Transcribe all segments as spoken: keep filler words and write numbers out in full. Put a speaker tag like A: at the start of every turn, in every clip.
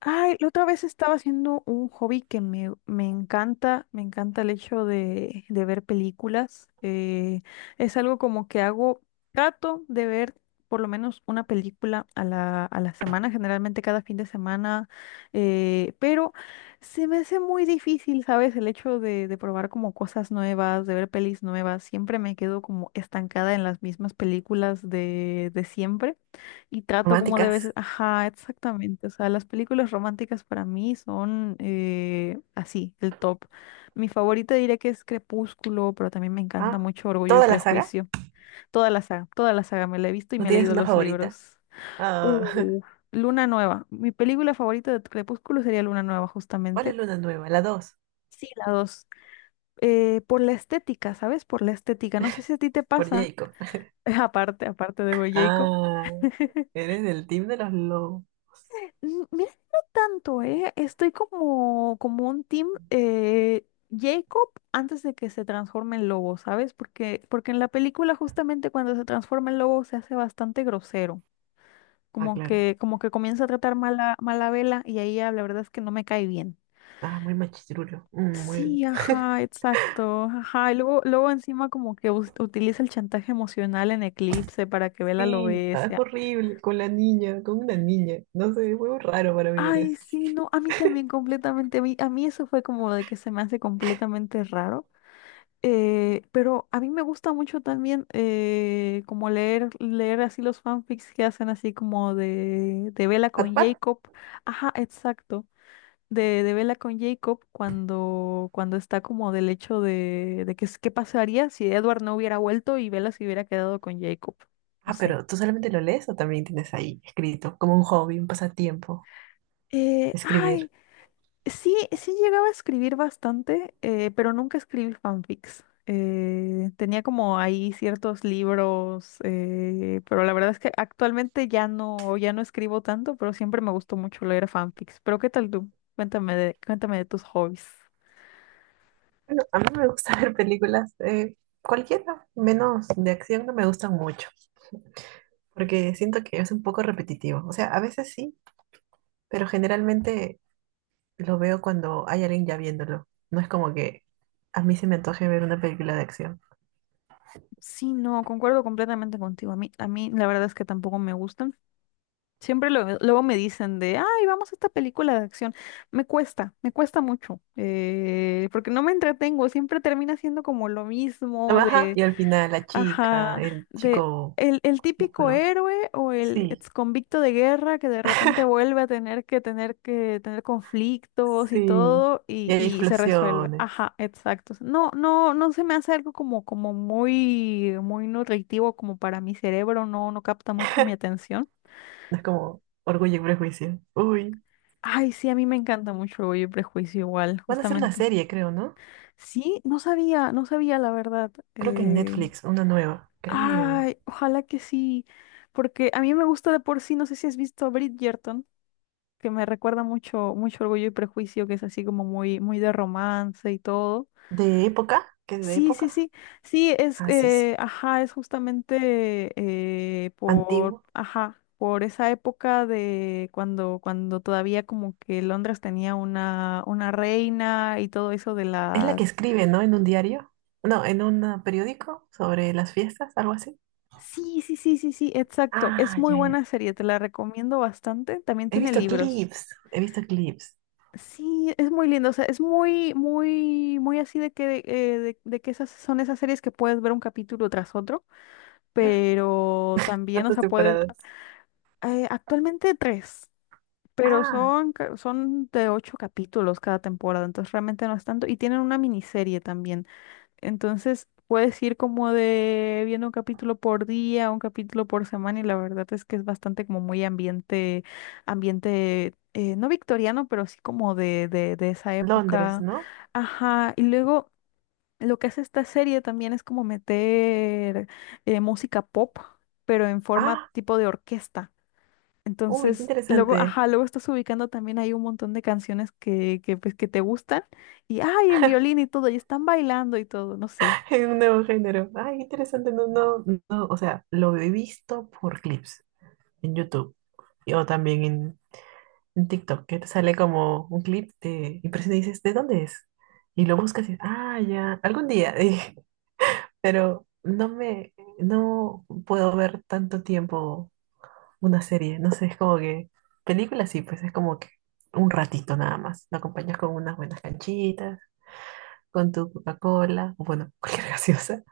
A: Ay, la otra vez estaba haciendo un hobby que me, me encanta, me encanta el hecho de, de ver películas. Eh, es algo como que hago, trato de ver por lo menos una película a la, a la semana, generalmente cada fin de semana, eh, pero se me hace muy difícil, ¿sabes? El hecho de, de probar como cosas nuevas, de ver pelis nuevas, siempre me quedo como estancada en las mismas películas de, de siempre. Y trato como debe ser.
B: Románticas.
A: Ajá, exactamente. O sea, las películas románticas para mí son eh, así, el top. Mi favorita diré que es Crepúsculo, pero también me encanta
B: Ah,
A: mucho Orgullo y
B: toda la saga.
A: Prejuicio. Toda la saga, toda la saga me la he visto y
B: ¿No
A: me he
B: tienes
A: leído
B: una
A: los
B: favorita?
A: libros.
B: Ah,
A: Uh, Luna Nueva. Mi película favorita de Crepúsculo sería Luna Nueva,
B: ¿cuál es
A: justamente.
B: Luna Nueva? La dos,
A: Sí, la dos. Eh, por la estética, ¿sabes? Por la estética. No sé si a ti te
B: por
A: pasa,
B: Jacob.
A: aparte, aparte de Boy Jacob.
B: Ah, eres del team de los lobos.
A: Mm, mira, no tanto, ¿eh? Estoy como, como un team eh, Jacob antes de que se transforme en lobo, ¿sabes? Porque, porque en la película justamente cuando se transforma en lobo se hace bastante grosero,
B: Ah,
A: como
B: claro.
A: que, como que comienza a tratar mala, mala vela y ahí ya la verdad es que no me cae bien.
B: Ah, muy machirulo. Mm, muy...
A: Sí, ajá, exacto, ajá. Y luego, luego encima como que us- utiliza el chantaje emocional en Eclipse para que Vela lo
B: Sí, ah, es
A: bese.
B: horrible. Con la niña, con una niña. No sé, es muy raro para mí ver
A: Ay,
B: eso.
A: sí, no, a mí también completamente, a mí, a mí eso fue como de que se me hace completamente raro, eh, pero a mí me gusta mucho también eh, como leer, leer así los fanfics que hacen así como de, de Bella con
B: ¿Wattpad?
A: Jacob, ajá, exacto, de, de Bella con Jacob cuando, cuando está como del hecho de, de que es- qué pasaría si Edward no hubiera vuelto y Bella se hubiera quedado con Jacob, no
B: Ah,
A: sé.
B: pero ¿tú solamente lo lees o también tienes ahí escrito? Como un hobby, un pasatiempo,
A: Eh, ay.
B: escribir.
A: Sí, sí llegaba a escribir bastante, eh, pero nunca escribí fanfics. Eh, tenía como ahí ciertos libros, eh, pero la verdad es que actualmente ya no, ya no escribo tanto, pero siempre me gustó mucho leer fanfics. Pero ¿qué tal tú? Cuéntame de, cuéntame de tus hobbies.
B: Bueno, a mí me gusta ver películas, eh, cualquiera, menos de acción, no me gustan mucho. Porque siento que es un poco repetitivo. O sea, a veces sí, pero generalmente lo veo cuando hay alguien ya viéndolo. No es como que a mí se me antoje ver una película de acción.
A: Sí, no, concuerdo completamente contigo. A mí, a mí la verdad es que tampoco me gustan. Siempre lo- luego me dicen de, ay, vamos a esta película de acción. Me cuesta, me cuesta mucho, eh, porque no me entretengo, siempre termina siendo como lo
B: La
A: mismo
B: baja
A: de,
B: y al final la chica,
A: ajá,
B: el
A: de
B: chico
A: el, el típico
B: musculoso.
A: héroe o el
B: Sí,
A: ex convicto de guerra que de repente vuelve a tener que tener que tener conflictos y
B: sí.
A: todo
B: Y
A: y,
B: hay
A: y se resuelve.
B: explosiones.
A: Ajá, exacto. No, no, no se me hace algo como, como muy, muy nutritivo como para mi cerebro, no, no capta mucho mi atención.
B: No es como Orgullo y Prejuicio. Uy.
A: Ay, sí, a mí me encanta mucho Orgullo y Prejuicio igual,
B: Van a hacer una
A: justamente.
B: serie, creo, ¿no?
A: Sí, no sabía, no sabía la verdad.
B: Creo que en
A: Eh,
B: Netflix, una nueva. Creo.
A: Ay, ojalá que sí, porque a mí me gusta de por sí, no sé si has visto Bridgerton, que me recuerda mucho, mucho Orgullo y Prejuicio, que es así como muy, muy de romance y todo.
B: ¿De época? ¿Qué es de
A: Sí, sí,
B: época?
A: sí, sí, es,
B: Ah, sí, sí.
A: eh, ajá, es justamente eh, por,
B: Antigua.
A: ajá, por esa época de cuando, cuando todavía como que Londres tenía una, una reina y todo eso de
B: Es la que
A: las...
B: escribe, ¿no? En un diario. No, en un eh, periódico sobre las fiestas, algo así.
A: Sí, sí, sí, sí, sí, exacto, es
B: Ah,
A: muy
B: ya, ya.
A: buena serie, te la recomiendo bastante, también
B: He
A: tiene
B: visto
A: libros.
B: clips. He visto clips.
A: Sí, es muy lindo, o sea, es muy, muy, muy así de que, eh, de, de que esas son esas series que puedes ver un capítulo tras otro, pero también, o
B: ¿Cuántas
A: sea, puedes
B: temporadas?
A: Eh, actualmente tres, pero
B: Ah,
A: son, ca- son de ocho capítulos cada temporada, entonces realmente no es tanto. Y tienen una miniserie también. Entonces puedes ir como de viendo un capítulo por día, un capítulo por semana, y la verdad es que es bastante como muy ambiente, ambiente, eh, no victoriano, pero sí como de, de, de esa
B: Londres,
A: época.
B: ¿no?
A: Ajá. Y luego lo que hace esta serie también es como meter eh, música pop, pero en forma
B: Ah,
A: tipo de orquesta.
B: uy, qué
A: Entonces, luego,
B: interesante.
A: ajá, luego estás ubicando también hay un montón de canciones que, que, pues, que te gustan y, ay, en violín y todo, y están bailando y todo, no sé.
B: En un nuevo género. Ay, qué interesante. No, no, no. O sea, lo he visto por clips en YouTube. Y- o también en, en TikTok, que te sale como un clip de impresión y dices, ¿de dónde es? Y lo buscas y, ah, ya, algún día. Pero no me, no puedo ver tanto tiempo una serie, no sé, es como que, películas sí, pues es como que un ratito nada más, lo acompañas con unas buenas canchitas, con tu Coca-Cola, o bueno, cualquier gaseosa,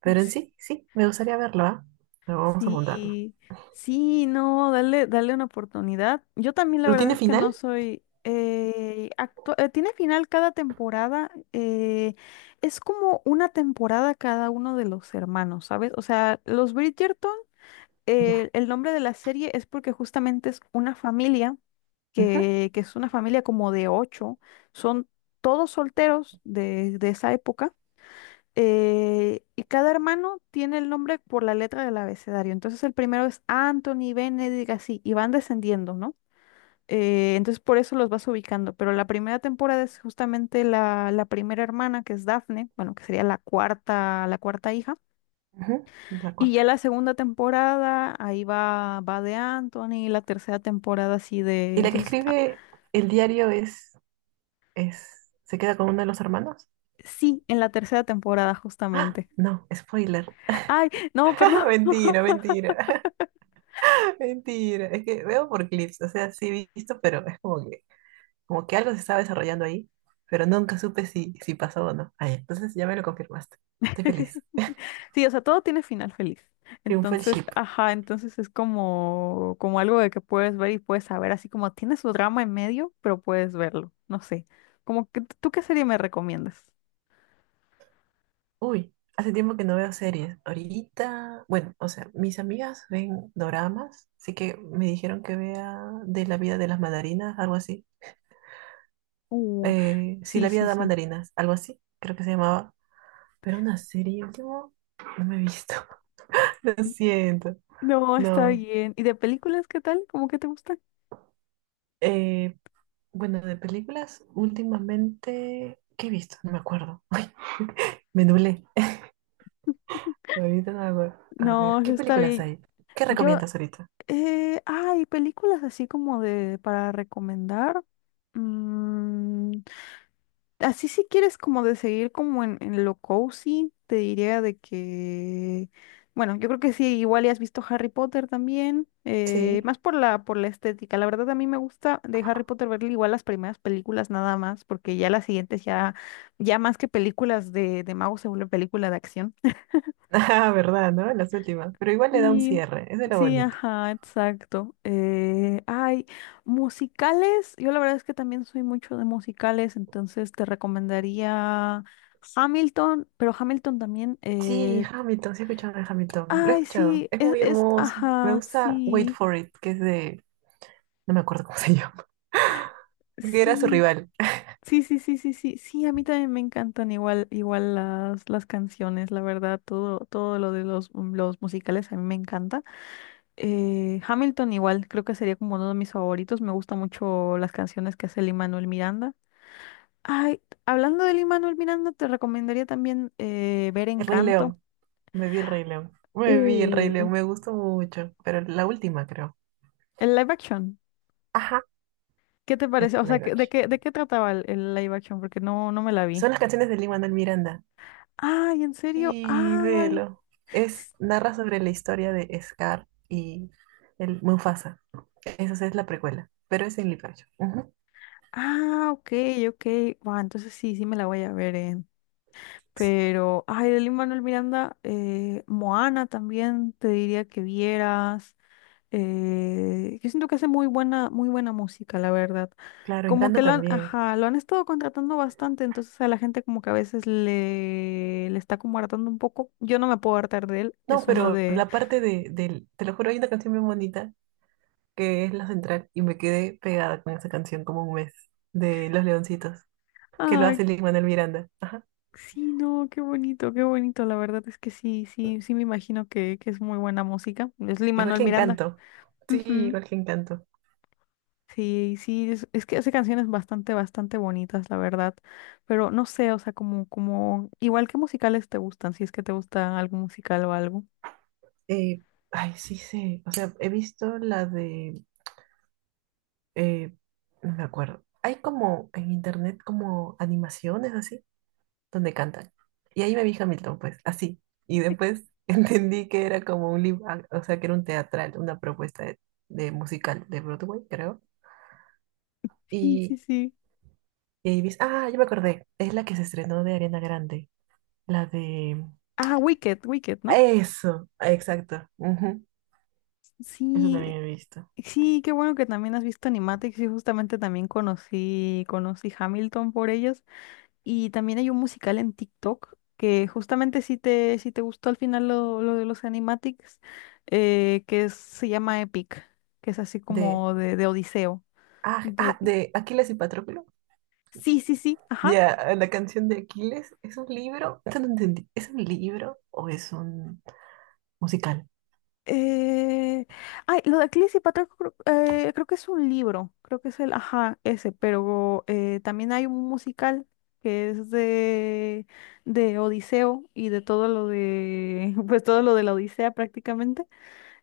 B: pero en
A: S-
B: sí, sí, me gustaría verlo, ¿ah? Pero vamos a apuntarlo.
A: Sí, sí, no, dale, dale una oportunidad. Yo también la
B: ¿Pero
A: verdad
B: tiene
A: es que no
B: final?
A: soy... eh, actu- eh, tiene final cada temporada. Eh, es como una temporada cada uno de los hermanos, ¿sabes? O sea, los Bridgerton.
B: Ya.
A: Eh, el nombre de la serie es porque justamente es una familia
B: Ujú,
A: que, que es una familia como de ocho, son todos solteros de, de esa época, eh, y cada hermano tiene el nombre por la letra del abecedario. Entonces el primero es Anthony, Benedict, así, y van descendiendo, ¿no? Eh, entonces por eso los vas ubicando, pero la primera temporada es justamente la, la primera hermana, que es Daphne, bueno, que sería la cuarta, la cuarta hija
B: ujú, la
A: y ya
B: cuarta.
A: la segunda temporada, ahí va, va de Anthony, la tercera temporada así de...
B: ¿Y la que
A: Entonces, ah,
B: escribe el diario es, es, se queda con uno de los hermanos?
A: sí, en la tercera temporada
B: Ah,
A: justamente.
B: no, spoiler.
A: Ay, no, perdón.
B: Mentira, mentira. Mentira, es que veo por clips, o sea, sí he visto, pero es como que, como que algo se estaba desarrollando ahí, pero nunca supe si, si pasó o no. Ay, entonces ya me lo confirmaste. Estoy feliz.
A: Sí, o sea, todo tiene final feliz.
B: Triunfó el
A: Entonces,
B: ship.
A: ajá, entonces es como, como algo de que puedes ver y puedes saber, así como tiene su drama en medio, pero puedes verlo. No sé. Como que, ¿tú qué serie me recomiendas?
B: Uy, hace tiempo que no veo series. Ahorita, bueno, o sea, mis amigas ven doramas, así que me dijeron que vea de la vida de las mandarinas, algo así.
A: Uh,
B: Eh, sí,
A: sí,
B: la vida
A: sí,
B: de las
A: sí.
B: mandarinas, algo así, creo que se llamaba. Pero una serie último, no me he visto. Lo siento.
A: No, está
B: No.
A: bien. ¿Y de películas qué tal? ¿Cómo que te gusta?
B: Eh, bueno, de películas, últimamente, ¿qué he visto? No me acuerdo. Ay, me nublé. Ahorita no me acuerdo. A
A: No,
B: ver, ¿qué
A: está
B: películas
A: bien.
B: hay? ¿Qué
A: Yo
B: recomiendas ahorita?
A: Eh, hay películas así como de para recomendar. Mm, Así si quieres como de seguir como en, en lo cozy, te diría de que, bueno, yo creo que sí, igual ya has visto Harry Potter también, eh,
B: Sí.
A: más por la, por la estética. La verdad a mí me gusta de Harry Potter ver igual las primeras películas nada más, porque ya las siguientes ya, ya más que películas de, de magos se vuelve película de acción.
B: Ah, verdad, ¿no? Las últimas. Pero igual le da un
A: Sí,
B: cierre. Eso es lo
A: sí,
B: bonito.
A: ajá, exacto. Eh, ay, musicales, yo la verdad es que también soy mucho de musicales, entonces te recomendaría Hamilton, pero Hamilton también,
B: Sí,
A: eh,
B: Hamilton, sí he escuchado de Hamilton. Lo he
A: ay,
B: escuchado.
A: sí,
B: Es
A: es,
B: muy
A: es,
B: hermoso. Me
A: ajá,
B: gusta Wait
A: sí,
B: for It, que es de... No me acuerdo cómo se llama. Que era su
A: sí,
B: rival.
A: sí, sí, sí, sí, sí, sí, a mí también me encantan igual, igual las, las canciones, la verdad, todo, todo lo de los, los musicales a mí me encanta. Eh, Hamilton igual, creo que sería como uno de mis favoritos. Me gustan mucho las canciones que hace Lin-Manuel Miranda. Ay, hablando de Lin-Manuel Miranda, te recomendaría también eh, ver
B: El Rey
A: Encanto.
B: León. Me vi el Rey León. Me vi el Rey León.
A: Uh,
B: Me gustó mucho. Pero la última, creo.
A: el live action.
B: Ajá.
A: ¿Qué te
B: El
A: parece? O sea,
B: live
A: ¿qué- ¿de
B: action.
A: qué, de qué trataba el, el live action? Porque no, no me la vi.
B: Son las canciones de Lin-Manuel Miranda.
A: Ay, ¿en serio?
B: Y
A: Ay.
B: velo. Es,
A: S-
B: narra sobre la historia de Scar y el Mufasa. Esa es la precuela, pero es en live action. Ujú.
A: Ah, ok, ok. Buah, entonces sí, sí me la voy a ver. eh.
B: Sí,
A: Pero, ay, de Lin-Manuel Miranda, eh, Moana también te diría que vieras. Eh, yo siento que hace muy buena, muy buena música, la verdad.
B: claro,
A: Como
B: Encanto
A: que lo han,
B: también.
A: ajá, lo han estado contratando bastante, entonces a la gente como que a veces le, le está como hartando un poco. Yo no me puedo hartar de él,
B: No,
A: es uno
B: pero
A: de,
B: la parte de, del, te lo juro, hay una canción muy bonita que es la central y me quedé pegada con esa canción como un mes de Los Leoncitos, que lo
A: ay,
B: hace Lin-Manuel Miranda. Ajá.
A: sí, no, qué bonito, qué bonito, la verdad es que sí, sí, sí me imagino que, que es muy buena música. Es
B: Igual
A: Lin-Manuel
B: que
A: Miranda.
B: Encanto. Sí, igual que Encanto.
A: Sí, sí, es, es que hace canciones bastante, bastante bonitas, la verdad. Pero no sé, o sea, como, como, igual que musicales te gustan, si es que te gusta algún musical o algo.
B: Eh, ay, sí sé. O sea, he visto la de... Eh, no me acuerdo. Hay como en internet como animaciones así, donde cantan. Y ahí me vi Hamilton, pues, así. Y después entendí que era como un live, ac- o sea, que era un teatral, una propuesta de, de musical de Broadway, creo.
A: Sí, sí,
B: Y,
A: sí.
B: y ahí vi, ah, yo me acordé, es la que se estrenó de Arena Grande, la de...
A: Ah, Wicked, Wicked, ¿no?
B: Eso, exacto. Ujú, eso también
A: Sí,
B: he visto.
A: sí, qué bueno que también has visto Animatics y justamente también conocí, conocí Hamilton por ellas. Y también hay un musical en TikTok que justamente si te, si te gustó al final lo, lo de los Animatics, eh, que es- se llama Epic, que es así
B: De,
A: como de, de Odiseo.
B: ah, ah,
A: De-
B: de Aquiles y Patroclo.
A: Sí, sí, sí, ajá.
B: Ya, la canción de Aquiles, ¿es un libro? Eso no entendí. ¿Es un libro o es un musical?
A: Eh, Ay, lo de Cleese y Patroclus creo, eh, creo que es un libro, creo que es el, ajá, ese, pero eh, también hay un musical que es de, de Odiseo y de todo lo de, pues todo lo de la Odisea prácticamente,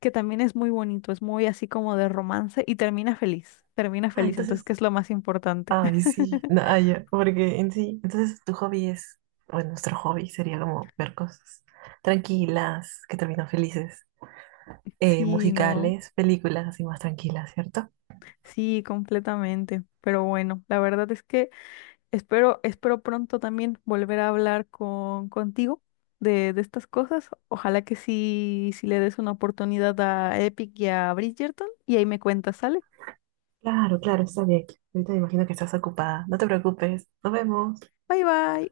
A: que también es muy bonito, es muy así como de romance y termina feliz, termina
B: Ah,
A: feliz, entonces, ¿qué
B: entonces,
A: es lo más importante?
B: ay, sí, no, ah, ya, porque en sí, entonces tu hobby es, bueno, nuestro hobby sería como ver cosas tranquilas, que terminan felices, eh,
A: Sí, no,
B: musicales, películas así más tranquilas, ¿cierto?
A: sí, completamente, pero bueno, la verdad es que... Espero, espero pronto también volver a hablar con, contigo de, de estas cosas. Ojalá que sí, sí le des una oportunidad a Epic y a Bridgerton y ahí me cuentas, ¿sale?
B: Claro, claro, está bien. Ahorita me imagino que estás ocupada. No te preocupes, nos vemos.
A: Bye bye.